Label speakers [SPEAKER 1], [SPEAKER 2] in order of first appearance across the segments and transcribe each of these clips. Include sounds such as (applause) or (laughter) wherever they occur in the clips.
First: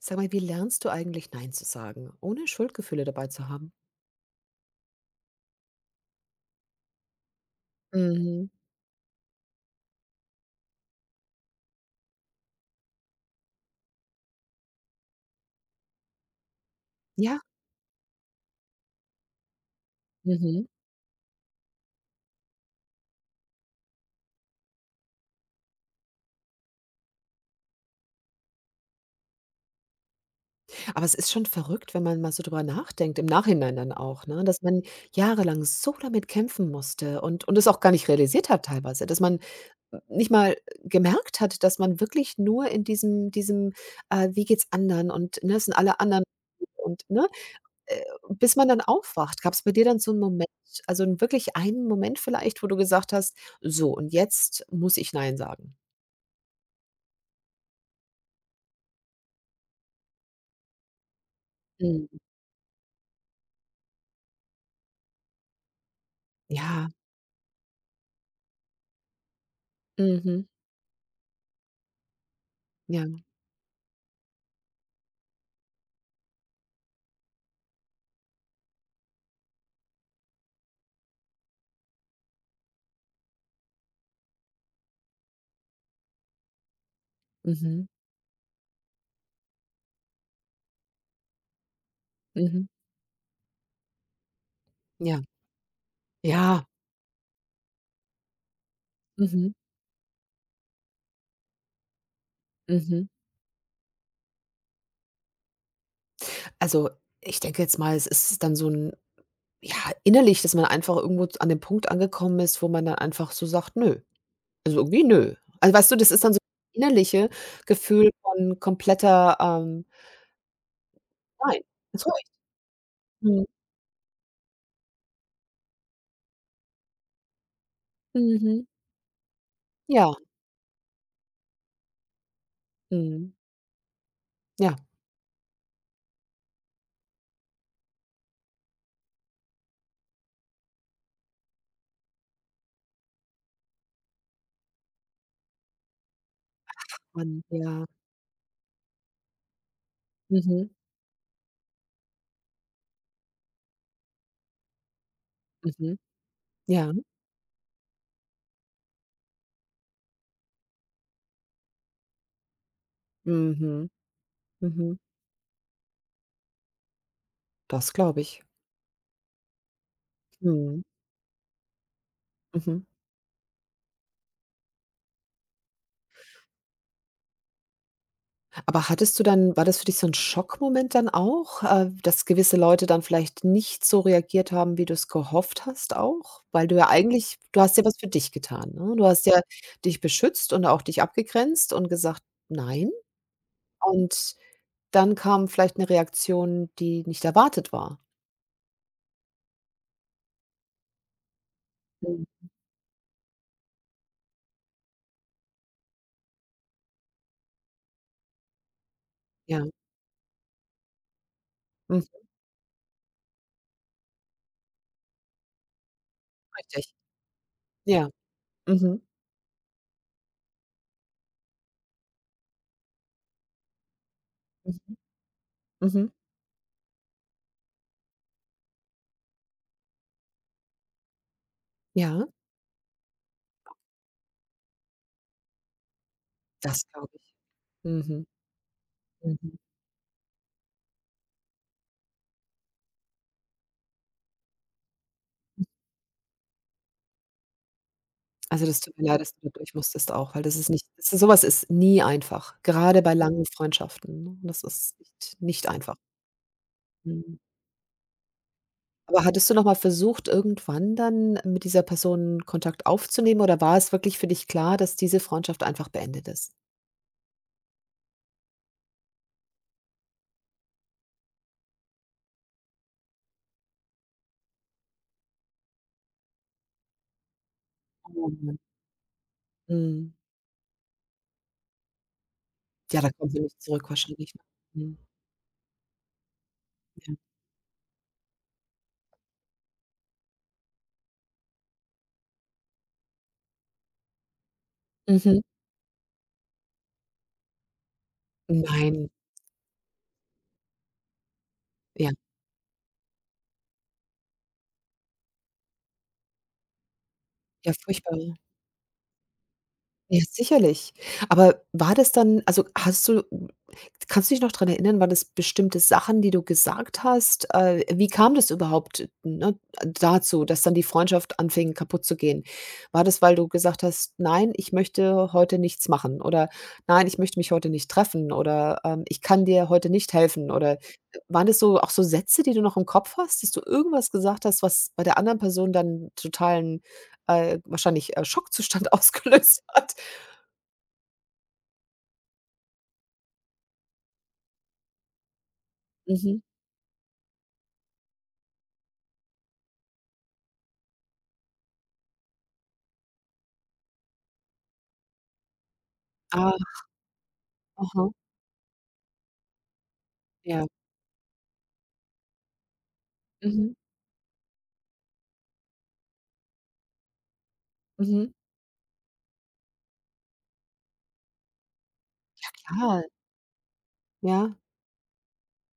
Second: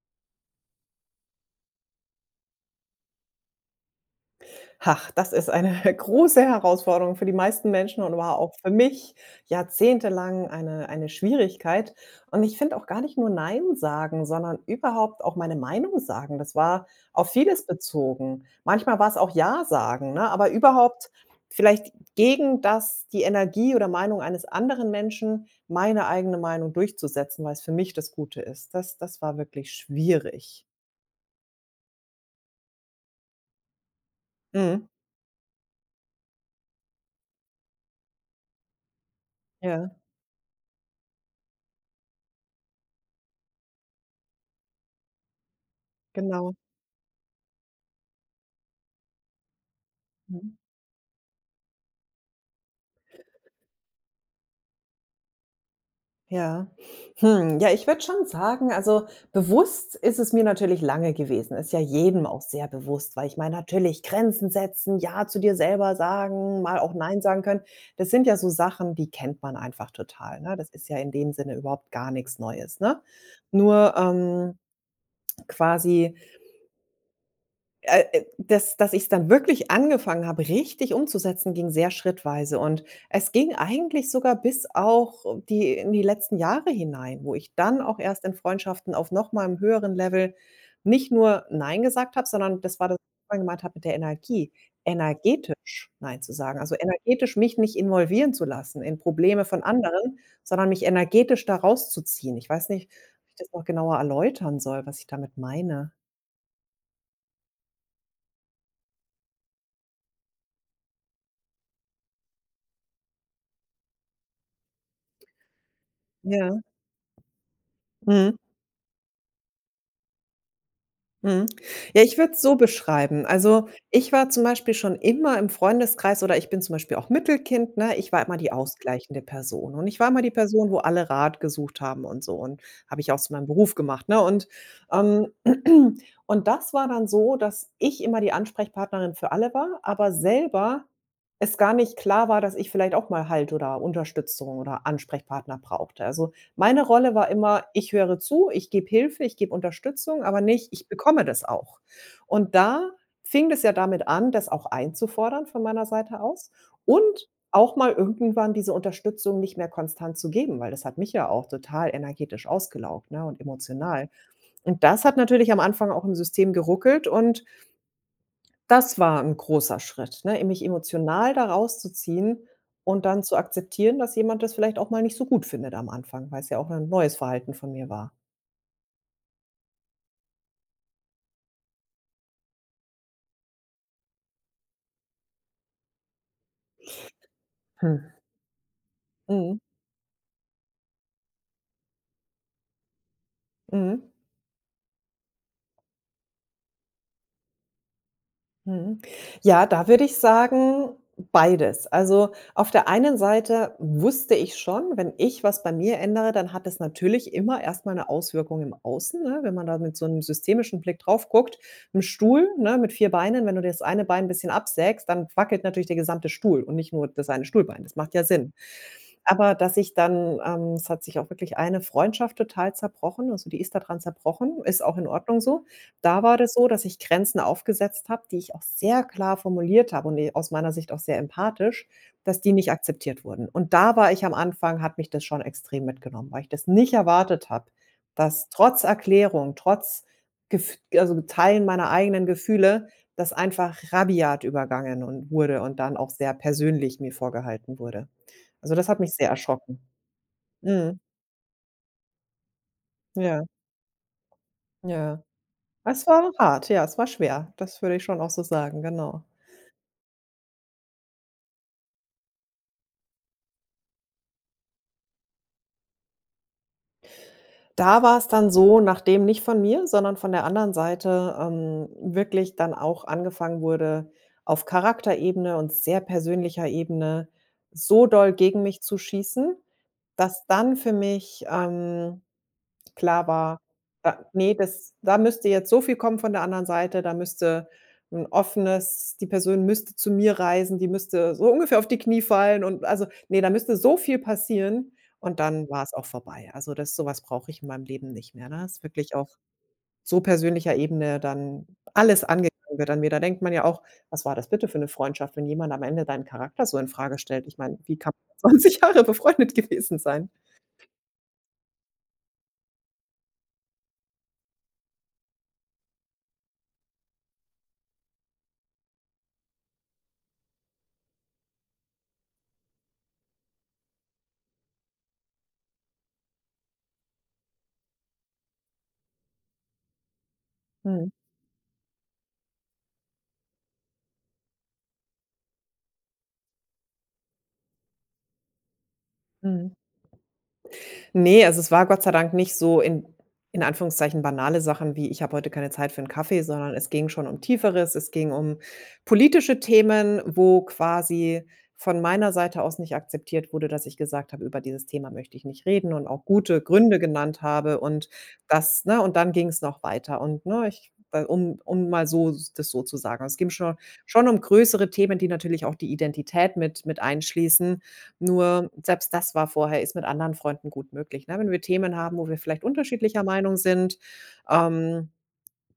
[SPEAKER 1] Sag mal, wie lernst du eigentlich nein zu sagen, ohne Schuldgefühle dabei zu haben?
[SPEAKER 2] Ach, das ist eine (laughs) große Herausforderung für die meisten Menschen und war
[SPEAKER 1] Mhm.
[SPEAKER 2] auch für mich jahrzehntelang eine Schwierigkeit. Und ich finde auch gar nicht nur „Nein“ sagen, sondern überhaupt auch meine Meinung sagen. Das war auf
[SPEAKER 1] Ja,
[SPEAKER 2] vieles bezogen. Manchmal war es auch „Ja“ sagen, ne, aber
[SPEAKER 1] mhm.
[SPEAKER 2] überhaupt vielleicht gegen das die Energie oder Meinung eines anderen Menschen meine eigene Meinung durchzusetzen, weil es für mich das Gute ist. Das war wirklich schwierig.
[SPEAKER 1] Aber es ist schon verrückt, wenn man mal so drüber nachdenkt, im Nachhinein dann auch, ne, dass man
[SPEAKER 2] Mhm.
[SPEAKER 1] jahrelang so damit kämpfen musste und es auch gar nicht realisiert hat teilweise, dass man
[SPEAKER 2] Ja,
[SPEAKER 1] nicht mal gemerkt hat, dass man wirklich nur in diesem, „Wie geht's anderen?“ und, ne, es sind alle anderen
[SPEAKER 2] genau.
[SPEAKER 1] und, ne? Äh, bis man dann aufwacht. Gab es bei dir dann so 'n Moment,
[SPEAKER 2] Mhm.
[SPEAKER 1] also 'n wirklich einen Moment vielleicht, wo du gesagt hast: „So, und jetzt muss ich nein sagen?“
[SPEAKER 2] Ja. Hm, ja, ich würde schon sagen, also, bewusst ist es mir natürlich lange gewesen. Ist ja
[SPEAKER 1] Mhm.
[SPEAKER 2] jedem auch sehr bewusst, weil ich meine, natürlich Grenzen setzen, ja zu dir selber sagen, mal
[SPEAKER 1] Ja,
[SPEAKER 2] auch nein sagen können. Das sind ja so Sachen, die kennt man einfach total,
[SPEAKER 1] mhm,
[SPEAKER 2] ne? Das ist ja in dem Sinne überhaupt gar nichts Neues, ne?
[SPEAKER 1] ja,
[SPEAKER 2] Nur, quasi dass ich es dann wirklich angefangen habe, richtig umzusetzen, ging sehr schrittweise und es ging eigentlich sogar bis auch die in die letzten Jahre hinein, wo ich dann
[SPEAKER 1] mhm,
[SPEAKER 2] auch erst in Freundschaften auf noch mal 'm höheren Level nicht nur „Nein“ gesagt habe, sondern
[SPEAKER 1] mhm,
[SPEAKER 2] das war das, was ich vorhin gemeint habe mit der Energie,
[SPEAKER 1] ja,
[SPEAKER 2] energetisch „Nein“ zu sagen.
[SPEAKER 1] ja,
[SPEAKER 2] Also, energetisch mich nicht involvieren zu lassen in Probleme
[SPEAKER 1] mhm,
[SPEAKER 2] von anderen, sondern mich energetisch da rauszuziehen. Ich weiß nicht,
[SPEAKER 1] mhm.
[SPEAKER 2] ob ich das noch genauer erläutern soll, was ich damit meine.
[SPEAKER 1] Also, ich denke jetzt mal, es ist dann so 'n, ja, innerlich, dass man einfach irgendwo z an dem Punkt angekommen ist, wo man dann einfach so sagt: „Nö.“ Also, irgendwie „nö.“ Also, weißt du, das ist dann so
[SPEAKER 2] Ja,
[SPEAKER 1] innerliche Gefühl
[SPEAKER 2] mhm.
[SPEAKER 1] von kompletter,
[SPEAKER 2] Mhm.
[SPEAKER 1] „Nein,
[SPEAKER 2] Ja, ich würde es so
[SPEAKER 1] (unintelligible)
[SPEAKER 2] beschreiben.
[SPEAKER 1] Mhm,
[SPEAKER 2] Also, ich war zum Beispiel schon immer im Freundeskreis oder ich bin zum Beispiel auch Mittelkind, ne? Ich war immer die
[SPEAKER 1] mhm,
[SPEAKER 2] ausgleichende Person und ich war
[SPEAKER 1] ja.
[SPEAKER 2] immer die Person, wo alle Rat gesucht haben und so und habe ich auch zu
[SPEAKER 1] Mhm.
[SPEAKER 2] meinem Beruf gemacht, ne? Und,
[SPEAKER 1] Ja,
[SPEAKER 2] ähm, (clears throat) und das war dann so, dass ich immer die Ansprechpartnerin für alle war, aber selber es gar nicht klar war, dass ich vielleicht auch mal Halt oder Unterstützung oder Ansprechpartner brauchte. Also, meine Rolle war
[SPEAKER 1] man
[SPEAKER 2] immer:
[SPEAKER 1] ja.
[SPEAKER 2] Ich höre zu, ich gebe Hilfe, ich gebe Unterstützung, aber nicht:
[SPEAKER 1] Mhm,
[SPEAKER 2] Ich bekomme das auch. Und da fing es ja damit an, das auch einzufordern von meiner
[SPEAKER 1] mhm.
[SPEAKER 2] Seite aus
[SPEAKER 1] Ja.
[SPEAKER 2] und auch mal irgendwann diese Unterstützung nicht mehr konstant zu geben, weil das hat mich ja auch total energetisch ausgelaugt, ne, und
[SPEAKER 1] Mhm,
[SPEAKER 2] emotional. Und
[SPEAKER 1] mhm.
[SPEAKER 2] das hat natürlich am Anfang auch im System geruckelt und
[SPEAKER 1] Das glaube ich.
[SPEAKER 2] das war 'n großer Schritt, ne, mich
[SPEAKER 1] Mhm,
[SPEAKER 2] emotional da rauszuziehen
[SPEAKER 1] mhm.
[SPEAKER 2] und dann zu akzeptieren, dass jemand das vielleicht auch mal nicht so gut findet am Anfang, weil's ja auch 'n neues Verhalten von mir war.
[SPEAKER 1] Aber hattest du dann, war das für dich so 'n Schockmoment dann auch, dass gewisse Leute dann vielleicht nicht so reagiert haben, wie du's gehofft hast auch? Weil du ja eigentlich, du hast ja was für
[SPEAKER 2] Hm.
[SPEAKER 1] dich getan, ne? Du hast ja
[SPEAKER 2] Mhm,
[SPEAKER 1] dich beschützt und auch dich abgegrenzt und gesagt: „Nein.“
[SPEAKER 2] mhm.
[SPEAKER 1] Und dann kam vielleicht 'ne Reaktion, die nicht erwartet war.
[SPEAKER 2] Mhm. Ja, da würde ich sagen, beides.
[SPEAKER 1] Mhm.
[SPEAKER 2] Also, auf der einen Seite wusste ich schon, wenn ich was bei mir ändere, dann hat es natürlich immer erst mal 'ne Auswirkung im Außen, ne? Wenn
[SPEAKER 1] Ja.
[SPEAKER 2] man da mit so einem systemischen Blick drauf guckt, 'n
[SPEAKER 1] Mhm.
[SPEAKER 2] Stuhl, ne, mit 4 Beinen, wenn du das eine Bein 'n bisschen absägst, dann wackelt natürlich der gesamte Stuhl und nicht
[SPEAKER 1] Richtig.
[SPEAKER 2] nur das eine Stuhlbein. Das
[SPEAKER 1] Ja.
[SPEAKER 2] macht ja Sinn.
[SPEAKER 1] Mhm.
[SPEAKER 2] Aber dass ich dann es hat sich auch wirklich eine Freundschaft total zerbrochen, also, die ist daran zerbrochen, ist
[SPEAKER 1] Mhm.
[SPEAKER 2] auch in Ordnung so.
[SPEAKER 1] Mhm.
[SPEAKER 2] Da war das so, dass ich Grenzen aufgesetzt habe, die ich auch sehr klar formuliert habe und die aus meiner Sicht auch sehr empathisch,
[SPEAKER 1] Ja.
[SPEAKER 2] dass die nicht akzeptiert wurden. Und da war ich am Anfang hat mich das schon extrem mitgenommen, weil ich das
[SPEAKER 1] Das
[SPEAKER 2] nicht
[SPEAKER 1] glaube ich.
[SPEAKER 2] erwartet habe,
[SPEAKER 1] Mhm.
[SPEAKER 2] dass trotz Erklärung,
[SPEAKER 1] Mhm.
[SPEAKER 2] trotz gef also Teilen meiner eigenen Gefühle, das einfach rabiat übergangen und wurde und dann auch sehr persönlich mir vorgehalten wurde.
[SPEAKER 1] Also,
[SPEAKER 2] Also,
[SPEAKER 1] das
[SPEAKER 2] das
[SPEAKER 1] tut
[SPEAKER 2] hat
[SPEAKER 1] mir
[SPEAKER 2] mich
[SPEAKER 1] leid,
[SPEAKER 2] sehr
[SPEAKER 1] dass du da durch
[SPEAKER 2] erschrocken.
[SPEAKER 1] musstest auch, weil das ist nicht
[SPEAKER 2] Mhm.
[SPEAKER 1] s so, was ist nie einfach, gerade bei
[SPEAKER 2] Ja,
[SPEAKER 1] langen Freundschaften, ne? Das ist
[SPEAKER 2] ja.
[SPEAKER 1] nicht einfach.
[SPEAKER 2] Es war hart, ja, es war
[SPEAKER 1] Mhm.
[SPEAKER 2] schwer. Das würde ich schon auch so sagen, genau.
[SPEAKER 1] Aber hattest du noch mal versucht, irgendwann dann mit dieser Person Kontakt aufzunehmen, oder war es wirklich für dich klar, dass diese Freundschaft einfach beendet ist?
[SPEAKER 2] Da war es dann so, nachdem nicht von mir, sondern von der anderen Seite, wirklich dann auch angefangen wurde, auf Charakterebene und sehr persönlicher Ebene so
[SPEAKER 1] Oh
[SPEAKER 2] doll
[SPEAKER 1] Mann.
[SPEAKER 2] gegen mich zu schießen,
[SPEAKER 1] Mhm.
[SPEAKER 2] dass dann für mich,
[SPEAKER 1] Ja, da
[SPEAKER 2] klar
[SPEAKER 1] kommt sie
[SPEAKER 2] war,
[SPEAKER 1] nicht zurück
[SPEAKER 2] da
[SPEAKER 1] wahrscheinlich, ne?
[SPEAKER 2] ne, das
[SPEAKER 1] Mhm.
[SPEAKER 2] da müsste jetzt so viel kommen von der anderen Seite, da
[SPEAKER 1] Ja.
[SPEAKER 2] müsste ein offenes die Person müsste zu mir reisen, die müsste so ungefähr auf die Knie fallen und also, ne, da müsste so viel passieren und
[SPEAKER 1] Mhm.
[SPEAKER 2] dann war es auch vorbei. Also, das sowas brauche ich in meinem Leben nicht mehr, ne? Dass
[SPEAKER 1] Nein.
[SPEAKER 2] wirklich auf so persönlicher Ebene dann
[SPEAKER 1] Ja.
[SPEAKER 2] alles angegangen wird an mir. Da denkt man ja auch: „Was war das bitte für eine Freundschaft, wenn jemand am Ende deinen Charakter so in Frage stellt?“ Ich
[SPEAKER 1] Ja,
[SPEAKER 2] meine, wie kann
[SPEAKER 1] furchtbar.
[SPEAKER 2] man (laughs) 20 Jahre befreundet gewesen
[SPEAKER 1] Ja,
[SPEAKER 2] sein?
[SPEAKER 1] sicherlich. Aber war das dann, also, hast du, kannst du dich noch dran erinnern, waren das bestimmte Sachen, die du gesagt hast? Wie kam das überhaupt, ne, dazu, dass dann die Freundschaft anfing, kaputtzugehen? War das, weil du gesagt hast: „Nein, ich möchte heute nichts machen“ oder „Nein, ich möchte mich heute nicht treffen“ oder, „Ich kann dir heute nicht helfen“, oder
[SPEAKER 2] Mhm,
[SPEAKER 1] waren das so auch so Sätze, die du noch im Kopf hast, dass du irgendwas gesagt hast, was bei der anderen Person dann totalen, wahrscheinlich, Schockzustand (laughs) ausgelöst
[SPEAKER 2] mhm.
[SPEAKER 1] hat?
[SPEAKER 2] Ne, also es war Gott sei Dank nicht so in Anführungszeichen banale Sachen wie: „Ich habe heute keine Zeit für einen
[SPEAKER 1] Mhm.
[SPEAKER 2] Kaffee“, sondern es ging schon um Tieferes. Es ging um politische Themen, wo quasi von meiner Seite aus nicht akzeptiert wurde, dass ich gesagt habe: „Über dieses Thema möchte ich nicht reden“ und auch
[SPEAKER 1] Ah,
[SPEAKER 2] gute Gründe genannt habe und
[SPEAKER 1] aha,
[SPEAKER 2] das, ne und dann ging es noch weiter und,
[SPEAKER 1] ja.
[SPEAKER 2] ne, ich weil um mal so das so zu sagen. Es ging
[SPEAKER 1] Mhm,
[SPEAKER 2] schon um größere Themen, die natürlich auch die Identität mit einschließen.
[SPEAKER 1] mhm.
[SPEAKER 2] Nur selbst das war vorher ist mit anderen Freunden gut möglich, ne? Wenn wir Themen haben, wo wir vielleicht
[SPEAKER 1] Ja,
[SPEAKER 2] unterschiedlicher Meinung sind,
[SPEAKER 1] ja.
[SPEAKER 2] ähm,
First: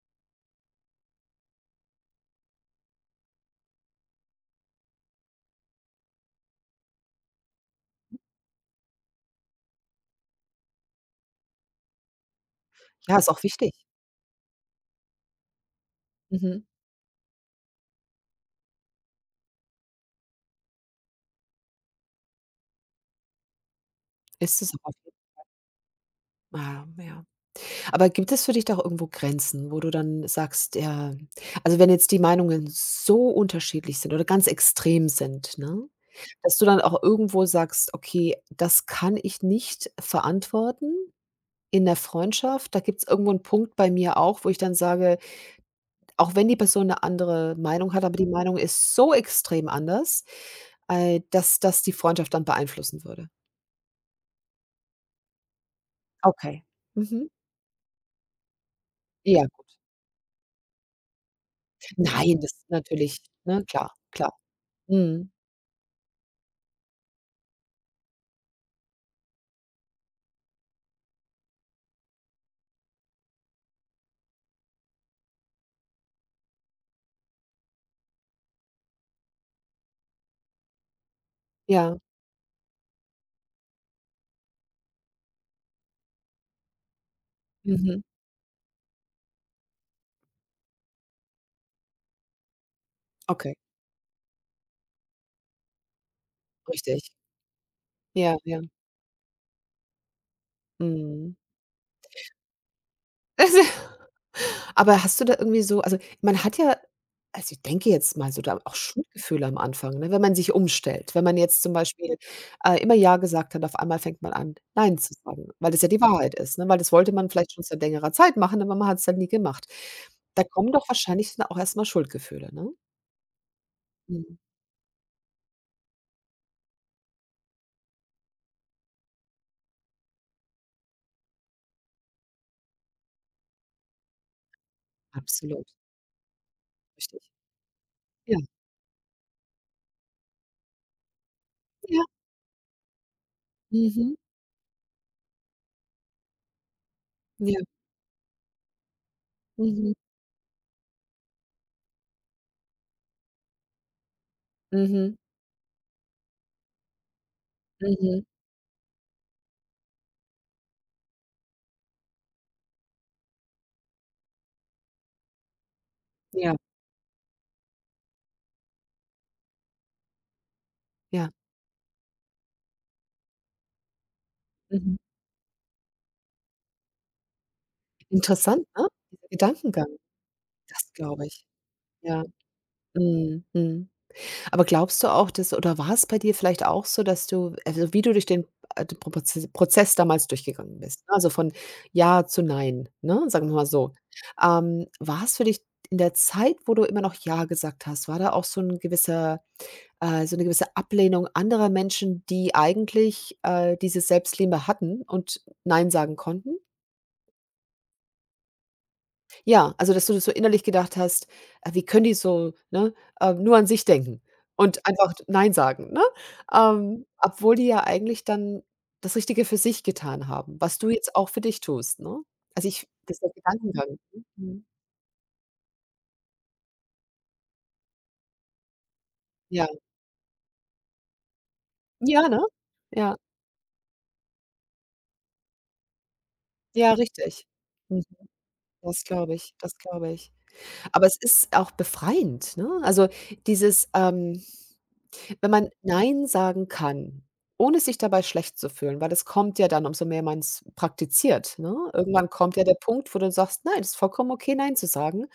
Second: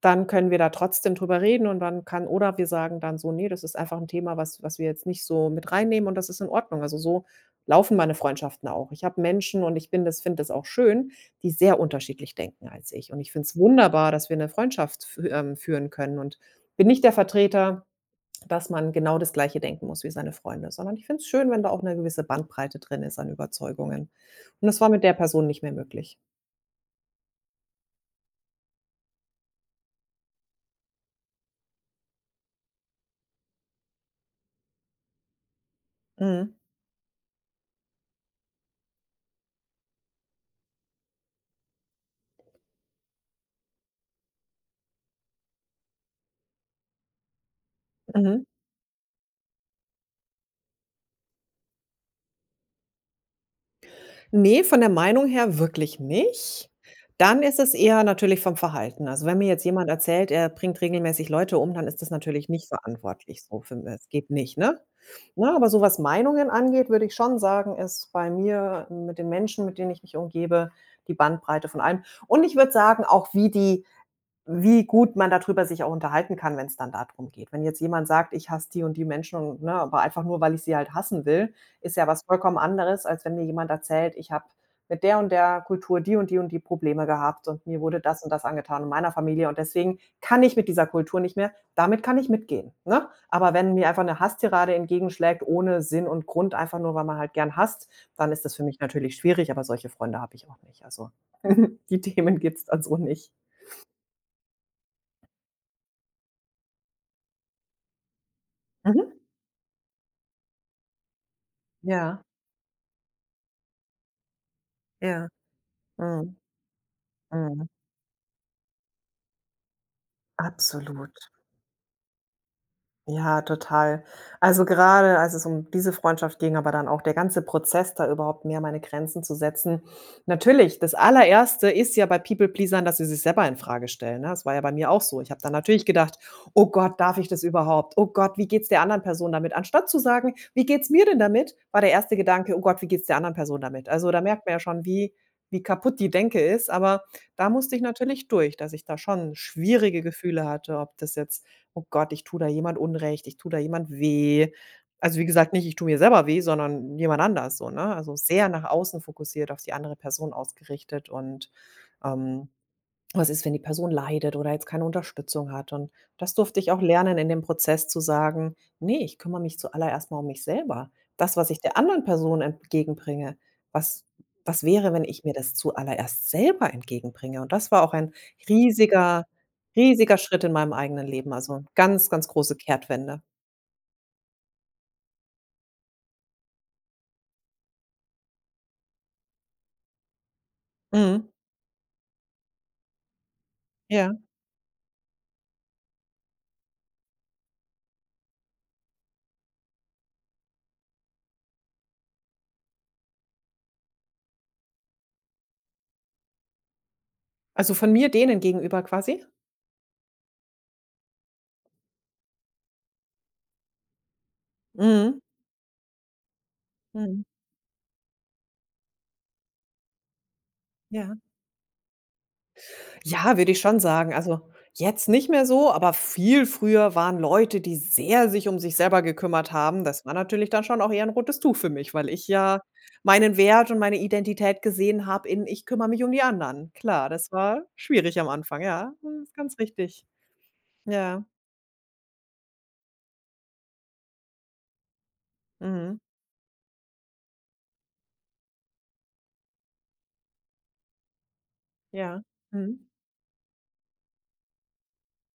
[SPEAKER 2] dann können wir da trotzdem drüber reden und dann kann oder wir sagen dann so: nee, das ist einfach ein Thema, was wir jetzt nicht so mit reinnehmen und das ist in Ordnung.“ Also, so laufen meine Freundschaften auch. Ich habe Menschen und ich bin das finde das auch schön, die sehr unterschiedlich denken als ich.
[SPEAKER 1] Ja,
[SPEAKER 2] Und
[SPEAKER 1] ist
[SPEAKER 2] ich
[SPEAKER 1] auch
[SPEAKER 2] finde es
[SPEAKER 1] wichtig.
[SPEAKER 2] wunderbar, dass wir eine Freundschaft fü führen können und
[SPEAKER 1] Mhm.
[SPEAKER 2] bin nicht der Vertreter dass man genau das Gleiche denken muss wie seine Freunde, sondern ich finde es schön, wenn da auch eine gewisse Bandbreite drin ist an Überzeugungen.
[SPEAKER 1] Ist
[SPEAKER 2] Und
[SPEAKER 1] es
[SPEAKER 2] das war
[SPEAKER 1] auch.
[SPEAKER 2] mit der Person nicht mehr möglich.
[SPEAKER 1] Ja, ja. Aber gibt es für dich doch irgendwo Grenzen, wo du dann sagst, ja, also, wenn jetzt die Meinungen so unterschiedlich sind oder ganz extrem sind, ne,
[SPEAKER 2] Mhm,
[SPEAKER 1] dass du dann auch irgendwo sagst: „Okay, das kann ich nicht verantworten in der Freundschaft.“ Da gibt es irgendwo einen Punkt bei mir auch, wo ich dann sage, auch wenn die Person 'ne andere Meinung hat, aber die
[SPEAKER 2] mhm.
[SPEAKER 1] Meinung ist so extrem anders, dass das die Freundschaft dann beeinflussen würde.
[SPEAKER 2] Ne, von der Meinung her wirklich
[SPEAKER 1] Okay.
[SPEAKER 2] nicht.
[SPEAKER 1] Mhm.
[SPEAKER 2] Dann ist es eher natürlich vom Verhalten. Also, wenn
[SPEAKER 1] Ja,
[SPEAKER 2] mir jetzt
[SPEAKER 1] gut.
[SPEAKER 2] jemand erzählt, er bringt regelmäßig Leute um, dann ist das
[SPEAKER 1] Nein,
[SPEAKER 2] natürlich
[SPEAKER 1] das
[SPEAKER 2] nicht
[SPEAKER 1] ist natürlich,
[SPEAKER 2] verantwortlich so
[SPEAKER 1] ne,
[SPEAKER 2] für mich.
[SPEAKER 1] klar,
[SPEAKER 2] Es geht
[SPEAKER 1] klar.
[SPEAKER 2] nicht, ne?
[SPEAKER 1] Mhm.
[SPEAKER 2] Ne, aber so was Meinungen angeht, würde ich schon sagen, ist bei mir mit den Menschen, mit denen ich mich umgebe, die Bandbreite von allem. Und ich würde sagen, auch wie die wie gut man darüber sich auch unterhalten kann, wenn es dann darum geht. Wenn jetzt jemand sagt: „Ich hasse die und die Menschen“, und, ne, aber einfach nur, weil ich sie halt hassen will, ist
[SPEAKER 1] Ja,
[SPEAKER 2] ja was vollkommen anderes, als wenn mir jemand erzählt: „Ich habe mit der und der Kultur die und die und die Probleme gehabt und mir wurde
[SPEAKER 1] mhm.
[SPEAKER 2] das und das angetan in meiner Familie und deswegen kann ich mit dieser Kultur nicht mehr damit kann ich mitgehen“, ne? Aber
[SPEAKER 1] Okay,
[SPEAKER 2] wenn mir einfach 'ne Hasstirade entgegenschlägt ohne Sinn und Grund, einfach nur,
[SPEAKER 1] richtig.
[SPEAKER 2] weil man halt gern hasst, dann
[SPEAKER 1] Ja,
[SPEAKER 2] ist das
[SPEAKER 1] ja.
[SPEAKER 2] für mich natürlich schwierig, aber solche Freunde habe ich auch nicht. Also,
[SPEAKER 1] Mhm.
[SPEAKER 2] (laughs) die Themen gibt's dann so nicht.
[SPEAKER 1] (laughs) Also, aber hast du da irgendwie so, also, man hat ja, also, ich denke jetzt mal so, da auch
[SPEAKER 2] Mhm.
[SPEAKER 1] Schuldgefühle am Anfang, ne, wenn man sich umstellt. Wenn man jetzt zum Beispiel,
[SPEAKER 2] Ja,
[SPEAKER 1] immer „ja“ gesagt hat, auf einmal fängt man an, „nein“ zu
[SPEAKER 2] ja.
[SPEAKER 1] sagen, weil das ja die Wahrheit
[SPEAKER 2] Mhm.
[SPEAKER 1] ist, ne? Weil das wollte man vielleicht schon
[SPEAKER 2] Mhm.
[SPEAKER 1] seit längerer Zeit machen, aber man hat's halt nie gemacht. Da kommen doch
[SPEAKER 2] Absolut.
[SPEAKER 1] wahrscheinlich dann auch erst mal Schuldgefühle, ne?
[SPEAKER 2] Ja, total.
[SPEAKER 1] Mhm,
[SPEAKER 2] Also, gerade als es um diese Freundschaft ging, aber dann auch der ganze Prozess, da überhaupt mehr meine Grenzen zu setzen. Natürlich, das Allererste ist ja bei People-Pleasern, dass sie sich selber in Frage stellen, ne? Das war ja bei mir auch so. Ich habe dann
[SPEAKER 1] absolut,
[SPEAKER 2] natürlich gedacht: „Oh Gott, darf
[SPEAKER 1] richtig.
[SPEAKER 2] ich das überhaupt? Oh Gott,
[SPEAKER 1] Ja,
[SPEAKER 2] wie geht's der anderen Person damit?“ Anstatt zu sagen: „Wie geht's mir denn damit?“, war der
[SPEAKER 1] ja,
[SPEAKER 2] erste Gedanke: „Oh Gott, wie geht's der anderen Person damit?“ Also,
[SPEAKER 1] mhm,
[SPEAKER 2] da merkt man ja schon, wie kaputt die Denke ist, aber da
[SPEAKER 1] ja,
[SPEAKER 2] musste ich natürlich durch, dass ich da schon
[SPEAKER 1] mhm,
[SPEAKER 2] schwierige Gefühle hatte, ob das jetzt „Oh Gott, ich tue da jemand Unrecht, ich tue da jemand weh.“
[SPEAKER 1] mhm,
[SPEAKER 2] Also, wie gesagt, nicht ich tue mir selber weh, sondern jemand anders so, ne? Also,
[SPEAKER 1] mhm,
[SPEAKER 2] sehr nach außen fokussiert, auf die andere Person ausgerichtet und, ähm, was ist, wenn die Person leidet oder jetzt keine Unterstützung hat? Und das
[SPEAKER 1] ja,
[SPEAKER 2] durfte ich auch lernen in dem Prozess zu sagen: „Ne, ich kümmere mich zuallererst mal um mich selber.
[SPEAKER 1] ja,
[SPEAKER 2] Das, was ich der anderen Person entgegenbringe, was was wäre,
[SPEAKER 1] mhm.
[SPEAKER 2] wenn ich mir das zuallererst selber entgegenbringe?“ Und das war auch ein
[SPEAKER 1] Interessant, ne?
[SPEAKER 2] riesiger
[SPEAKER 1] Dieser Gedankengang,
[SPEAKER 2] riesiger Schritt in meinem
[SPEAKER 1] das
[SPEAKER 2] eigenen
[SPEAKER 1] glaube
[SPEAKER 2] Leben,
[SPEAKER 1] ich.
[SPEAKER 2] also ganz,
[SPEAKER 1] Ja,
[SPEAKER 2] ganz große Kehrtwende.
[SPEAKER 1] mhm, mhm. Aber glaubst du auch, dass, oder war es bei dir vielleicht auch so, dass du, also, wie du durch den Prozess damals durchgegangen bist, ne, also
[SPEAKER 2] Mhm.
[SPEAKER 1] von Ja zu Nein, ne, sagen wir mal so.
[SPEAKER 2] Ja.
[SPEAKER 1] War es für dich in der Zeit, wo du immer noch Ja gesagt hast, war da auch so ein gewisser so eine gewisse Ablehnung anderer Menschen, die eigentlich, diese Selbstliebe hatten und Nein sagen konnten?
[SPEAKER 2] Also, von mir denen gegenüber quasi?
[SPEAKER 1] Ja, also, dass du das so innerlich gedacht hast: „Wie können die so, ne, nur an sich denken und einfach
[SPEAKER 2] Mhm.
[SPEAKER 1] nein sagen“, ne? Ähm,
[SPEAKER 2] Mhm.
[SPEAKER 1] obwohl die ja eigentlich dann das Richtige für sich getan haben, was du jetzt
[SPEAKER 2] Ja.
[SPEAKER 1] auch für dich tust, ne? Also, ich, das ist der
[SPEAKER 2] Ja, würde ich schon
[SPEAKER 1] Gedankengang.
[SPEAKER 2] sagen. Also,
[SPEAKER 1] Mhm.
[SPEAKER 2] jetzt nicht mehr so, aber viel früher waren Leute, die sehr sich um sich selber gekümmert
[SPEAKER 1] Ja.
[SPEAKER 2] haben. Das war natürlich dann schon auch eher ein rotes Tuch für mich, weil ich
[SPEAKER 1] Ja, ne?
[SPEAKER 2] ja
[SPEAKER 1] Ja.
[SPEAKER 2] meinen Wert und meine Identität gesehen habe in: „Ich kümmere mich um die anderen.“
[SPEAKER 1] Ja,
[SPEAKER 2] Klar, das
[SPEAKER 1] richtig.
[SPEAKER 2] war
[SPEAKER 1] Mhm.
[SPEAKER 2] schwierig am Anfang, ja.
[SPEAKER 1] Das
[SPEAKER 2] Mhm,
[SPEAKER 1] glaube
[SPEAKER 2] ist
[SPEAKER 1] ich,
[SPEAKER 2] ganz
[SPEAKER 1] das
[SPEAKER 2] richtig.
[SPEAKER 1] glaube ich. Aber es
[SPEAKER 2] Ja,
[SPEAKER 1] ist auch befreiend, ne? Also, dieses, wenn man
[SPEAKER 2] mhm,
[SPEAKER 1] „Nein“ sagen kann, ohne sich dabei schlecht zu fühlen, weil das kommt ja dann, umso mehr man es praktiziert, ne?
[SPEAKER 2] ja.
[SPEAKER 1] Irgendwann kommt ja
[SPEAKER 2] Mhm,
[SPEAKER 1] der Punkt, wo du sagst: „Nein, es ist vollkommen okay, nein zu sagen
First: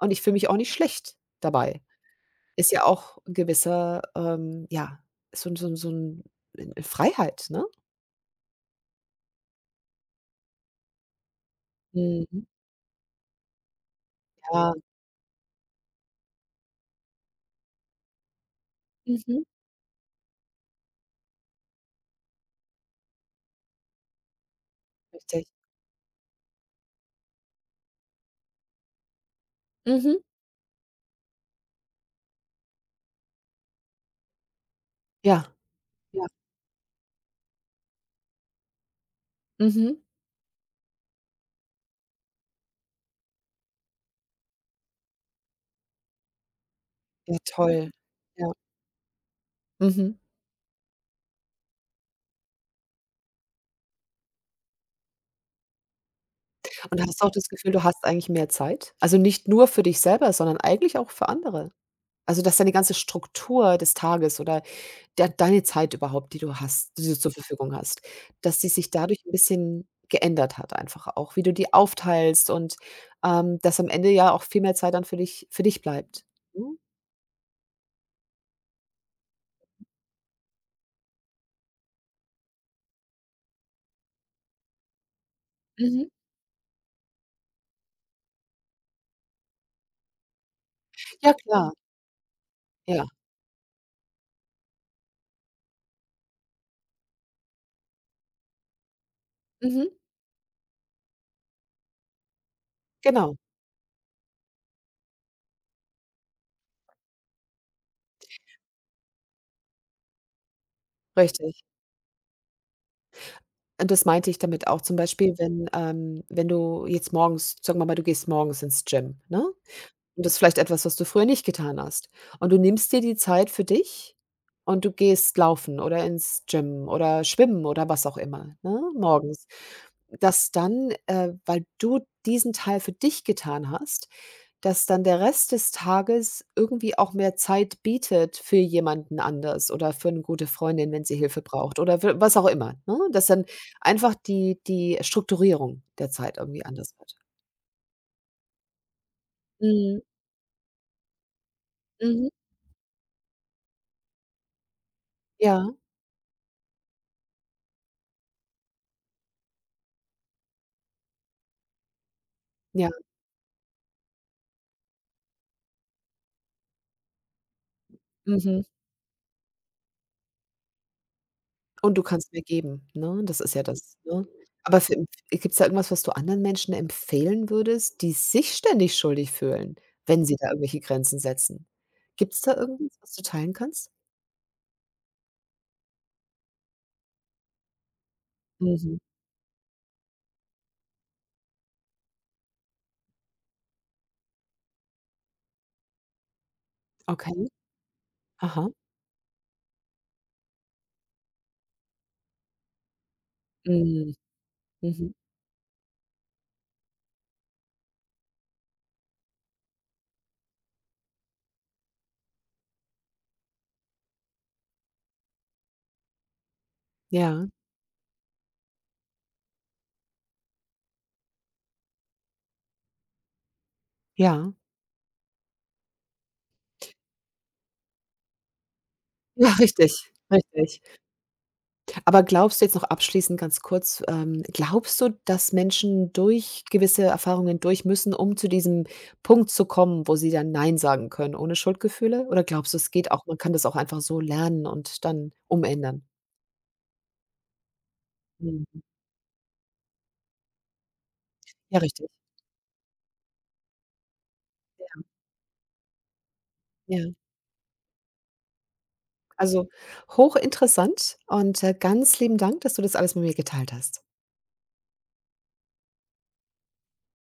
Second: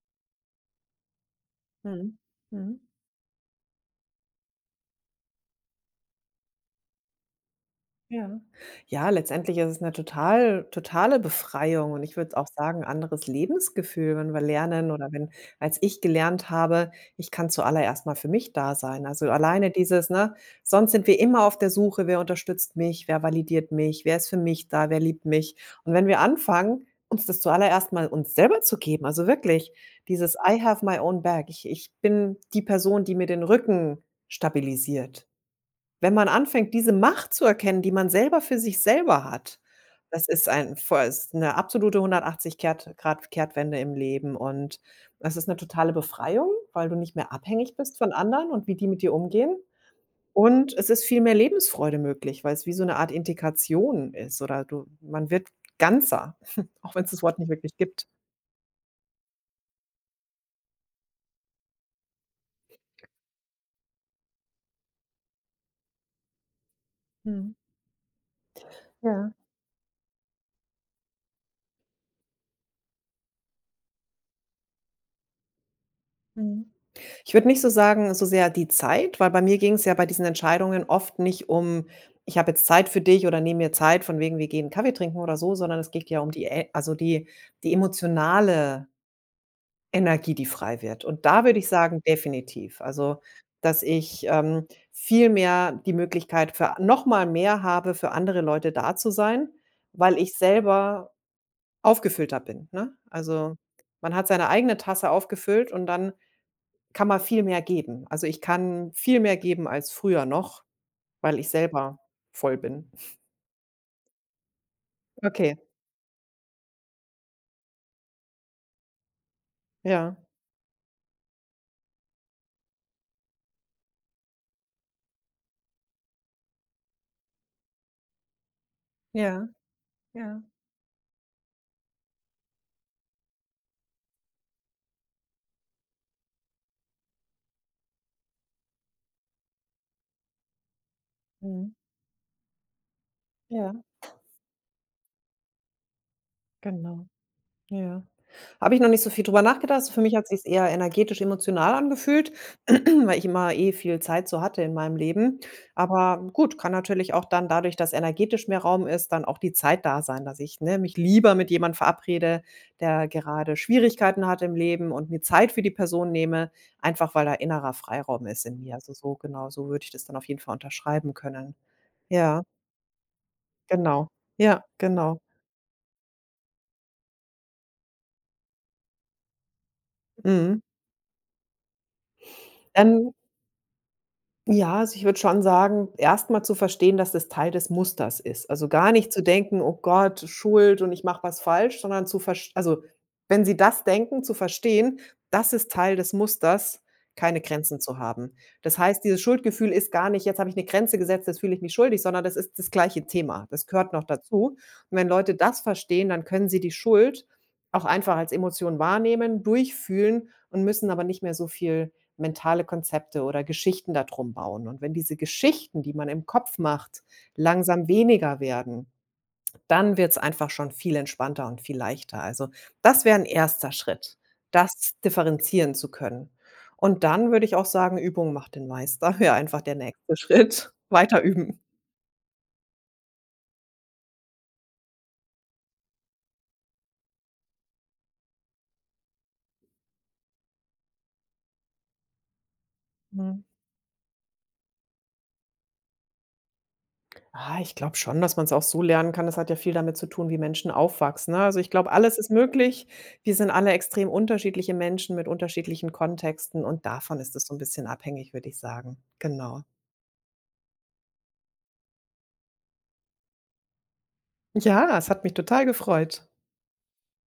[SPEAKER 1] und ich fühle mich auch nicht schlecht dabei.“
[SPEAKER 2] mhm,
[SPEAKER 1] Ist
[SPEAKER 2] mhm.
[SPEAKER 1] ja auch 'n gewisser, ja, so 'n so 'n 'ne Freiheit, ne?
[SPEAKER 2] Ja. Ja, letztendlich ist es eine totale Befreiung, und ich würde auch
[SPEAKER 1] Mhm.
[SPEAKER 2] sagen, anderes Lebensgefühl, wenn wir
[SPEAKER 1] Ja.
[SPEAKER 2] lernen oder wenn als ich gelernt habe, ich kann zuallererst mal für mich da sein. Also,
[SPEAKER 1] Mhm.
[SPEAKER 2] alleine dieses, ne, sonst sind wir immer auf der Suche, wer unterstützt mich, wer validiert mich, wer ist für mich da, wer liebt
[SPEAKER 1] Richtig.
[SPEAKER 2] mich? Und wenn wir anfangen, uns das zuallererst mal uns selber zu geben, also wirklich
[SPEAKER 1] Mhm.
[SPEAKER 2] dieses „I have my own back", ich bin die Person, die mir den Rücken stabilisiert.
[SPEAKER 1] Ja,
[SPEAKER 2] Wenn
[SPEAKER 1] ja.
[SPEAKER 2] man anfängt, diese Macht zu erkennen, die man selber für sich selber hat,
[SPEAKER 1] Mhm.
[SPEAKER 2] das ist ein voll ist 'ne absolute 180 Kehrt Grad Kehrtwende im Leben, und es ist 'ne totale Befreiung, weil du nicht mehr
[SPEAKER 1] Ja,
[SPEAKER 2] abhängig
[SPEAKER 1] toll.
[SPEAKER 2] bist von anderen
[SPEAKER 1] Ja.
[SPEAKER 2] und wie die mit dir umgehen.
[SPEAKER 1] Mhm.
[SPEAKER 2] Und es ist viel mehr Lebensfreude möglich, weil's wie so 'ne Art Integration ist, oder du man wird ganzer, (laughs) auch
[SPEAKER 1] Und
[SPEAKER 2] wenn's
[SPEAKER 1] hast
[SPEAKER 2] das
[SPEAKER 1] du auch
[SPEAKER 2] Wort
[SPEAKER 1] das
[SPEAKER 2] nicht
[SPEAKER 1] Gefühl,
[SPEAKER 2] wirklich
[SPEAKER 1] du hast
[SPEAKER 2] gibt.
[SPEAKER 1] eigentlich mehr Zeit? Also, nicht nur für dich selber, sondern eigentlich auch für andere? Also, dass deine ganze Struktur des Tages oder der deine Zeit überhaupt, die du hast, die du zur
[SPEAKER 2] Mhm.
[SPEAKER 1] Verfügung hast, dass die sich dadurch
[SPEAKER 2] Ja.
[SPEAKER 1] ein bisschen geändert hat einfach auch, wie du die aufteilst und, dass am Ende ja auch viel mehr Zeit dann für dich bleibt.
[SPEAKER 2] Mhm.
[SPEAKER 1] Mhm.
[SPEAKER 2] Ich würde nicht so sagen, so sehr die Zeit, weil bei mir ging es ja bei diesen Entscheidungen oft nicht um: „Ich habe jetzt Zeit für dich" oder „Nehme mir Zeit" von wegen, wir gehen Kaffee trinken oder so, sondern es
[SPEAKER 1] Mhm.
[SPEAKER 2] geht ja um die e also die emotionale Energie, die frei wird. Und
[SPEAKER 1] Ja
[SPEAKER 2] da würde ich
[SPEAKER 1] klar,
[SPEAKER 2] sagen, definitiv.
[SPEAKER 1] ja.
[SPEAKER 2] Also, dass ich, viel mehr die Möglichkeit für noch mal mehr habe, für andere Leute da zu sein,
[SPEAKER 1] Mhm.
[SPEAKER 2] weil ich selber aufgefüllter bin, ne?
[SPEAKER 1] Genau,
[SPEAKER 2] Also, man hat seine eigene Tasse aufgefüllt, und dann kann man viel mehr geben. Also, ich kann viel mehr geben als früher noch, weil ich
[SPEAKER 1] richtig.
[SPEAKER 2] selber voll bin.
[SPEAKER 1] Und das meinte ich damit auch. Zum Beispiel,
[SPEAKER 2] Okay.
[SPEAKER 1] wenn du jetzt morgens, sagen wir mal, du gehst morgens ins Gym, ne?
[SPEAKER 2] Ja.
[SPEAKER 1] Und das ist vielleicht etwas, was du früher nicht getan hast. Und du nimmst dir die Zeit für dich und du gehst laufen oder ins Gym oder schwimmen oder was auch immer, ne, morgens.
[SPEAKER 2] Ja, ja.
[SPEAKER 1] Dass dann, weil du diesen Teil für dich getan hast, dass dann der Rest des Tages irgendwie auch mehr Zeit bietet für jemanden anders oder für eine gute Freundin, wenn sie Hilfe
[SPEAKER 2] Mhm.
[SPEAKER 1] braucht oder w was auch immer, ne? Dass dann
[SPEAKER 2] Ja,
[SPEAKER 1] einfach die Strukturierung der Zeit irgendwie anders
[SPEAKER 2] genau.
[SPEAKER 1] wird.
[SPEAKER 2] Ja. Habe ich noch nicht so viel drüber nachgedacht. Also, für
[SPEAKER 1] Mhm,
[SPEAKER 2] mich hat sich's eher energetisch, emotional
[SPEAKER 1] mhm,
[SPEAKER 2] angefühlt, (clears throat) weil ich immer eh viel Zeit so hatte in meinem Leben.
[SPEAKER 1] ja,
[SPEAKER 2] Aber gut, kann natürlich auch dann dadurch, dass energetisch mehr Raum ist, dann auch die Zeit da sein, dass ich, ne, mich lieber mit jemandem verabrede,
[SPEAKER 1] ja,
[SPEAKER 2] der gerade Schwierigkeiten hat im Leben, und mir Zeit für die Person nehme, einfach weil da innerer Freiraum ist in
[SPEAKER 1] mhm.
[SPEAKER 2] mir. Also, so genau, so würde ich das dann auf jeden Fall unterschreiben können.
[SPEAKER 1] Und du kannst
[SPEAKER 2] Ja,
[SPEAKER 1] mehr geben, ne? Das ist ja das,
[SPEAKER 2] genau.
[SPEAKER 1] ne?
[SPEAKER 2] Ja,
[SPEAKER 1] Aber für,
[SPEAKER 2] genau.
[SPEAKER 1] gibt's da irgendwas, was du anderen Menschen empfehlen würdest, die sich ständig schuldig fühlen, wenn sie da
[SPEAKER 2] Mhm.
[SPEAKER 1] irgendwelche Grenzen setzen? Gibt's da irgendwas,
[SPEAKER 2] Dann
[SPEAKER 1] was du teilen kannst?
[SPEAKER 2] Ja, also ich würde schon sagen, erstmal zu verstehen, dass das Teil des Musters ist. Also gar
[SPEAKER 1] Mhm,
[SPEAKER 2] nicht zu denken: „Oh Gott, Schuld und ich mache was falsch", sondern zu verstehen. Also, wenn sie das denken, zu verstehen, das ist Teil des Musters, keine
[SPEAKER 1] okay,
[SPEAKER 2] Grenzen zu haben.
[SPEAKER 1] aha.
[SPEAKER 2] Das heißt, dieses Schuldgefühl ist gar nicht: „Jetzt habe ich eine Grenze gesetzt, jetzt fühle ich mich schuldig", sondern das ist das gleiche Thema. Das gehört noch
[SPEAKER 1] Mhm,
[SPEAKER 2] dazu. Und wenn
[SPEAKER 1] mhm.
[SPEAKER 2] Leute das verstehen, dann können sie die Schuld auch einfach als Emotion wahrnehmen, durchfühlen und müssen aber nicht mehr so viel mentale Konzepte oder Geschichten darum bauen. Und wenn diese Geschichten, die man im Kopf macht,
[SPEAKER 1] Ja,
[SPEAKER 2] langsam weniger werden, dann wird's einfach schon viel entspannter und viel leichter. Also, das wäre ein erster Schritt,
[SPEAKER 1] ja.
[SPEAKER 2] das differenzieren zu können. Und dann würde ich auch sagen, Übung macht den Meister, (laughs) ja,
[SPEAKER 1] (laughs) Ja,
[SPEAKER 2] einfach der
[SPEAKER 1] richtig,
[SPEAKER 2] nächste Schritt.
[SPEAKER 1] richtig.
[SPEAKER 2] Weiter üben.
[SPEAKER 1] Aber glaubst du jetzt noch abschließend ganz kurz, glaubst du, dass Menschen durch gewisse Erfahrungen durch müssen, um zu diesem Punkt zu kommen, wo sie dann „Nein“ sagen können, ohne Schuldgefühle? Oder glaubst du, es geht auch, man
[SPEAKER 2] Mhm.
[SPEAKER 1] kann das auch einfach so lernen und dann umändern?
[SPEAKER 2] Ah, ich glaube schon, dass man es auch
[SPEAKER 1] Mhm.
[SPEAKER 2] so lernen kann. Das hat ja viel damit zu tun, wie Menschen aufwachsen, ne? Also, ich
[SPEAKER 1] Ja,
[SPEAKER 2] glaube,
[SPEAKER 1] richtig.
[SPEAKER 2] alles ist möglich. Wir sind alle extrem unterschiedliche Menschen mit unterschiedlichen Kontexten, und
[SPEAKER 1] Ja, ja.
[SPEAKER 2] davon ist es so ein bisschen abhängig, würde ich sagen. Genau.
[SPEAKER 1] Also, hochinteressant und, ganz lieben Dank, dass du das alles mit mir geteilt hast.
[SPEAKER 2] Ja, es hat mich total gefreut.